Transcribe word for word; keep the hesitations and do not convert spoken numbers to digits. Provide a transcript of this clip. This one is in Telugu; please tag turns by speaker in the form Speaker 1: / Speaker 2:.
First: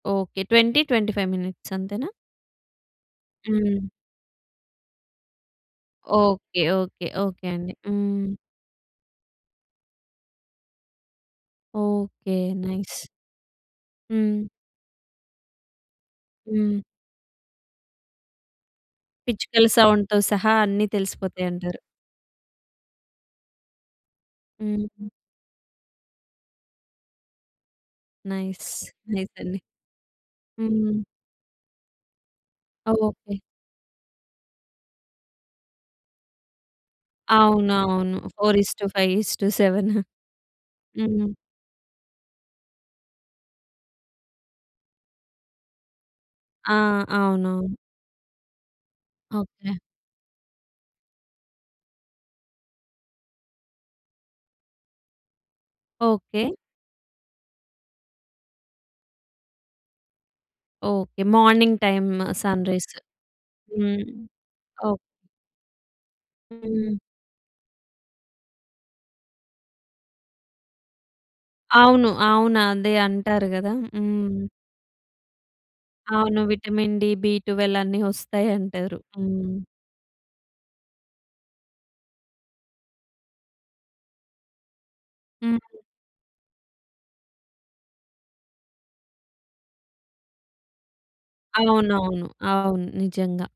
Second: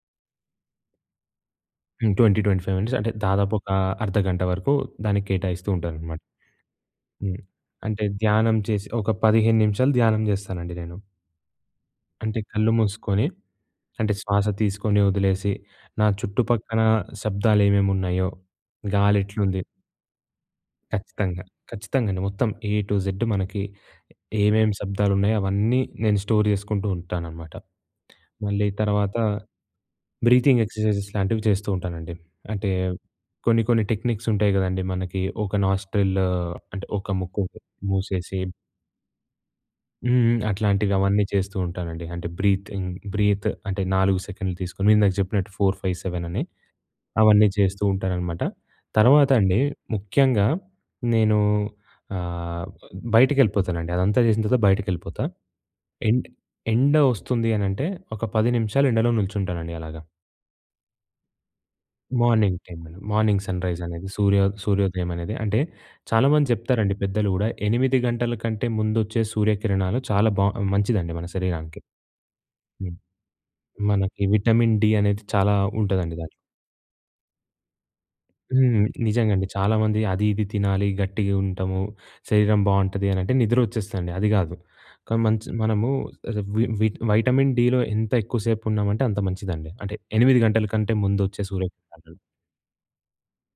Speaker 1: Okay. Twenty twenty five minutes అంతేనా?
Speaker 2: Twenty twenty five minutes. అంటే దాదాపు ఒక
Speaker 1: హ్మ్.
Speaker 2: అర్ధగంట వరకు దానికి కేటాయిస్తూ ఉంటాను అన్నమాట.
Speaker 1: ఓకే, ఓకే,
Speaker 2: హ్మ్.
Speaker 1: ఓకే అండి.
Speaker 2: అంటే
Speaker 1: హ్మ్.
Speaker 2: ధ్యానం చేసి ఒక పదిహేను నిమిషాలు ధ్యానం చేస్తానండి నేను.
Speaker 1: ఓకే.
Speaker 2: అంటే కళ్ళు
Speaker 1: నైస్.
Speaker 2: మూసుకొని. అంటే
Speaker 1: హ్మ్.
Speaker 2: శ్వాస తీసుకొని వదిలేసి నా
Speaker 1: హ్మ్.
Speaker 2: చుట్టుపక్కన శబ్దాలు ఏమేమి ఉన్నాయో, గాలి ఎట్లుంది?
Speaker 1: పిచ్చుకల సౌండ్‌తో సహా అన్నీ
Speaker 2: ఖచ్చితంగా.
Speaker 1: తెలిసిపోతాయి అంటారు.
Speaker 2: ఖచ్చితంగా అండి. మొత్తం ఏ టూ జెడ్ మనకి ఏమేం
Speaker 1: హ్మ్.
Speaker 2: శబ్దాలున్నాయో అవన్నీ నేను స్టోర్ చేసుకుంటూ ఉంటానన్నమాట. మళ్ళీ
Speaker 1: నైస్.
Speaker 2: తర్వాత
Speaker 1: నైస్ అండి.
Speaker 2: బ్రీతింగ్
Speaker 1: హ్మ్.
Speaker 2: ఎక్సర్సైజెస్ లాంటివి చేస్తూ ఉంటానండి. అంటే
Speaker 1: ఆ! ఓకే.
Speaker 2: కొన్ని కొన్ని టెక్నిక్స్ ఉంటాయి కదండీ మనకి ఒక నాస్ట్రిల్ అంటే ఒక ముక్కు
Speaker 1: అవునవును.
Speaker 2: మూసేసి
Speaker 1: four is to five is to seven.
Speaker 2: హ్మ్, అట్లాంటివి అవన్నీ
Speaker 1: హ్మ్.
Speaker 2: చేస్తూ ఉంటానండి. అంటే బ్రీతింగ్ బ్రీత్ అంటే నాలుగు సెకన్లు తీసుకొని ఇందాక చెప్పినట్టు ఫోర్ ఫైవ్ సెవెన్ అని,
Speaker 1: ఆ!
Speaker 2: అవన్నీ
Speaker 1: అవునవును.
Speaker 2: చేస్తూ ఉంటానన్నమాట. తర్వాత అండి
Speaker 1: ఓకే.
Speaker 2: ముఖ్యంగా నేను ఆహ్, బయటకెళ్ళిపోతానండి. అదంతా చేసిన తర్వాత బయటికెళ్ళిపోతా. End
Speaker 1: okay.
Speaker 2: ఎండ వస్తుంది అని అంటే ఒక పది నిమిషాలు ఎండలో నిల్చుంటానండి అలాగా.
Speaker 1: Okay. Morning time
Speaker 2: morning
Speaker 1: sunrise.
Speaker 2: టైమండి. మార్నింగ్ సన్‌రైజ్
Speaker 1: హ్మ్.
Speaker 2: అనేది సూర్యో
Speaker 1: ఓ
Speaker 2: సూర్యోదయం అనేది అంటే చాలామంది చెప్తారండి
Speaker 1: హ్మ్.
Speaker 2: పెద్దలు కూడా. ఎనిమిది గంటల కంటే ముందొచ్చే సూర్యకిరణాలు చాలా బా మంచిదండి మన శరీరానికి.
Speaker 1: అవును. అవును. అదే
Speaker 2: హ్మ్.
Speaker 1: అంటారు కదా!
Speaker 2: మనకి
Speaker 1: హ్మ్.
Speaker 2: విటమిన్ డి అనేది చాలా ఉంటదండి దాంట్లొ.
Speaker 1: అవును. విటమిన్ డి, బి ట్వెల్వ్ అన్నీ వస్తాయి
Speaker 2: హ్మ్.
Speaker 1: అంటారు.
Speaker 2: నిజంగా అండి.
Speaker 1: హ్మ్.
Speaker 2: చాలా మంది అది ఇది తినాలి గట్టిగా ఉంటాము. శరీరం బావుంటది అని అంటే నిద్ర వచ్చేస్తదండి. అది కాదు. కానీ మంచ్
Speaker 1: హ్మ్.
Speaker 2: మనము వి వి వైటమిన్ డి‌లో ఎంత ఎక్కువ సేపు ఉన్నామంటే అంత మంచిదండి. అంటే ఎనిమిది గంటల కంటే ముందొచ్చే సూర్యకిరణాలలో.
Speaker 1: అవునవును, అవును నిజంగా.